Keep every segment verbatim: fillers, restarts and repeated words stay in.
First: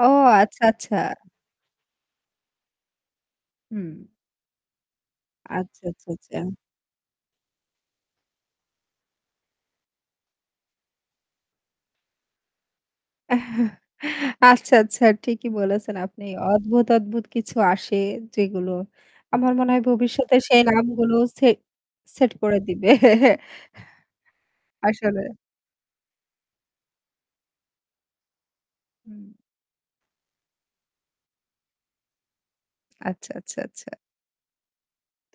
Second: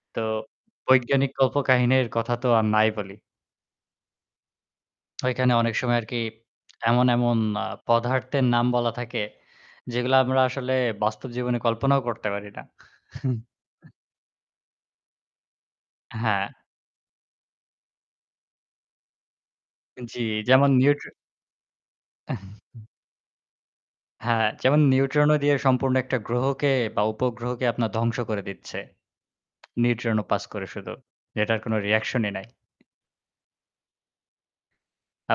ও তো আচ্ছা, আচ্ছা। বৈজ্ঞানিক কল্পকাহিনীর কথা তো আর নাই বলি। হুম। ওইখানে অনেক আচ্ছা, সময় আচ্ছা, আরকি আচ্ছা। এমন, এমন আ পদার্থের নাম বলা থাকে যেগুলো আমরা আসলে বাস্তব জীবনে কল্পনাও করতে পারি না। আচ্ছা, আচ্ছা। ঠিকই বলেছেন আপনি হ্যাঁ। অদ্ভুত, অদ্ভুত কিছু আসে যেগুলো। আমার মনে হয় জি, ভবিষ্যতে সেই যেমন নিউট্র নামগুলো সেট সেট করে দিবে। হ্যাঁ, যেমন আসলে নিউট্রন ও দিয়ে সম্পূর্ণ একটা গ্রহকে বা উপগ্রহকে আপনার ধ্বংস করে দিচ্ছে। হুম। নিউট্রন ও পাস করে শুধু। এটার কোনো রিঅ্যাকশনই নাই। আচ্ছা, আচ্ছা, আচ্ছা।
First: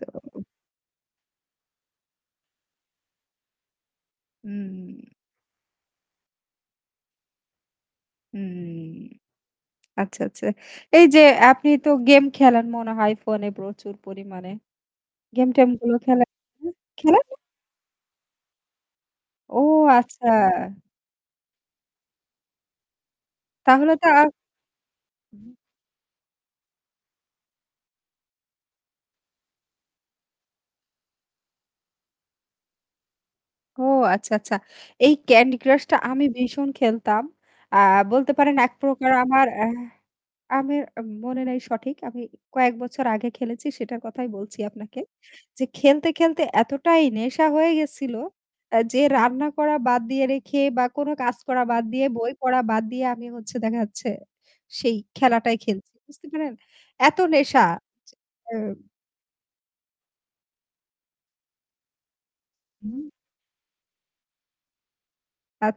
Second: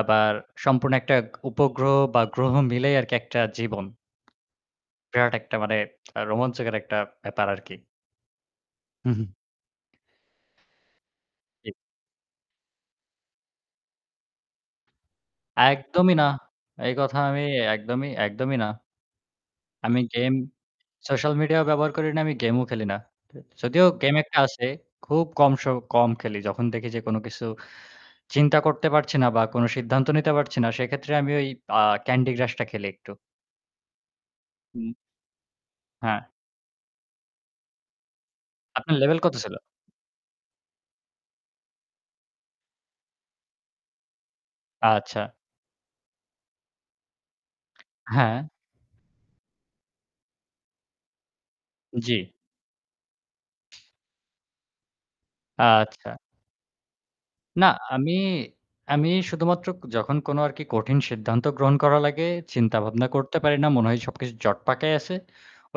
আবার সম্পূর্ণ একটা উপগ্রহ বা গ্রহ মিলেই আরকি একটা জীবন। হুম। বিরাট একটা মানে রোমাঞ্চকের একটা ব্যাপার আরকি। হুম, হু, হু। আচ্ছা, আচ্ছা, এই যে আপনি জি। তো গেম খেলেন মনে হয় ফোনে প্রচুর পরিমাণে। গেম টেম গুলো একদমই না। খেলেন? হু, এই কথা খেলেন? আমি একদমই একদমই না। ও আমি গেম আচ্ছা। সোশ্যাল মিডিয়াও ব্যবহার করি না। আমি গেমও খেলি না। যদিও তাহলে তো গেম আ একটা আছে, খুব হুম। কম স কম খেলি। যখন দেখি যে কোন কিছু চিন্তা করতে পারছি না বা কোন সিদ্ধান্ত নিতে পারছি না। সেক্ষেত্রে আমি ওই আ ক্যান্ডি ক্রাশ টা খেলি একটু। ও আচ্ছা, আচ্ছা। হুম। এই ক্যান্ডি ক্রাশ টা আমি হ্যাঁ। ভীষণ খেলতাম। আ বলতে পারেন এক আপনার প্রকার লেভেল কত আমার ছিল? অ্যা আমি মনে নাই সঠিক। আমি কয়েক বছর আগে খেলেছি সেটার কথাই বলছি আপনাকে। আচ্ছা। যে খেলতে, খেলতে এতটাই নেশা হয়ে গেছিল হ্যাঁ। অ্যা যে রান্না করা বাদ দিয়ে রেখে বা কোন কাজ করা বাদ দিয়ে জি। বই পড়া বাদ দিয়ে আমি হচ্ছে দেখা যাচ্ছে সেই খেলাটাই খেলছি। আচ্ছা। বুঝতে পেররেছেন? এত নেশা। না আমি, [unintelligible] আমি শুধুমাত্র যখন কোন আরকি কঠিন সিদ্ধান্ত গ্রহণ করা লাগে, চিন্তাভাবনা হুম। করতে পারি না। মনে হয় সবকিছু জটপাকায় আছে।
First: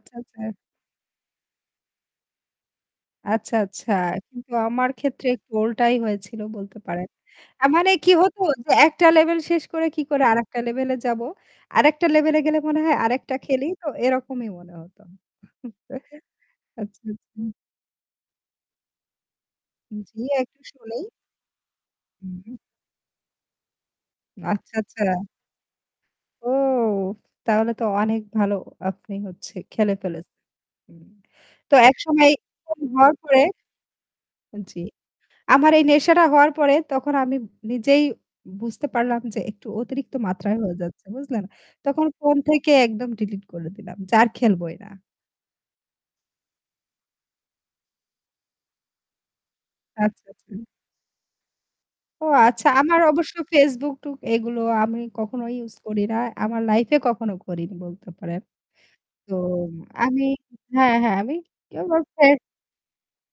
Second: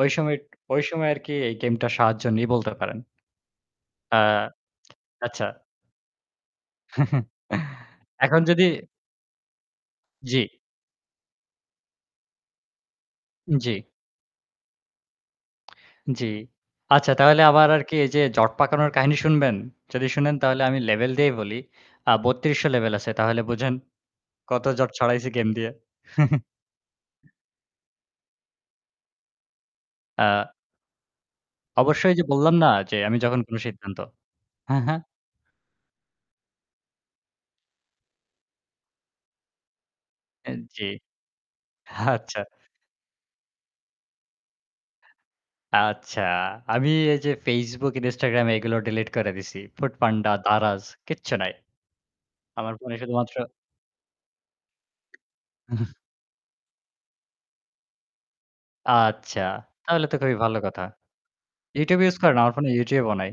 ওই সময় আচ্ছা। ওই সময় আরকি এই গেমটার সাহায্য নিয়ে বলতে পারেন। আচ্ছা, আচ্ছা আ কিন্তু আমার ক্ষেত্রে আচ্ছা। একটু উল্টাই হয়েছিল বলতে পারেন। আ মানে কি হতো এখন যদি যে একটা লেভেল শেষ করে কি করে জি। আরেকটা লেভেল এ যাব। আরেকটা লেভেল এ গেলে মনে হয় আরেকটা খেলেই জি। তো এরকমই মনে হত। জি। আচ্ছা, আচ্ছা তাহলে আচ্ছা। আবার আরকি এই যে জট পাকানোর কাহিনী শুনবেন। যদি জি শুনেন একটু তাহলে আমি শুনি। লেভেল দিয়েই বলি। আ হু, হু। বত্রিশশ লেভেল আছে। তাহলে বুঝেন কত আচ্ছা, জট আচ্ছা। ছড়াইছি গেম দিয়ে। ও তাহলে তো অনেক ভালো আপনি হচ্ছে খেলে ফেলেছেন। আ তো অবশ্যই যে একসময় বললাম না এরকম যে হওয়ার আমি পরে যখন কোন সিদ্ধান্ত জি, হ্যাঁ, হ্যাঁ। আমার এই নেশাটা হওয়ার পরে তখন আমি নিজেই বুঝতে পারলাম যে একটু অতিরিক্ত হু, মাত্রায় হয়ে জি। যাচ্ছে। বুঝলেন? তখন ফোন আচ্ছা। থেকে একদম ডিলিট করে দিলাম। যার খেলবোই না। আচ্ছা, আমি এই যে Facebook, Instagram এগুলো ডিলিট করে দিছি। ফুড আচ্ছা, পান্ডা, আচ্ছা। দ্বারাজ কিচ্ছু নাই। ও আচ্ছা আমার ফোনে আমার অবশ্য শুধুমাত্র। Facebook টুক এগুলো আমি কখনো ইউস করি না, আমার লাইফ এ কখনো করিনি বলতে পারেন। তো আচ্ছা। তাহলে তো আমি খুবই ভালো কথা। হ্যাঁ, হ্যাঁ আমি YouTube ইউস করেন, [unintelligible] আমার ফোনে YouTube ও নাই।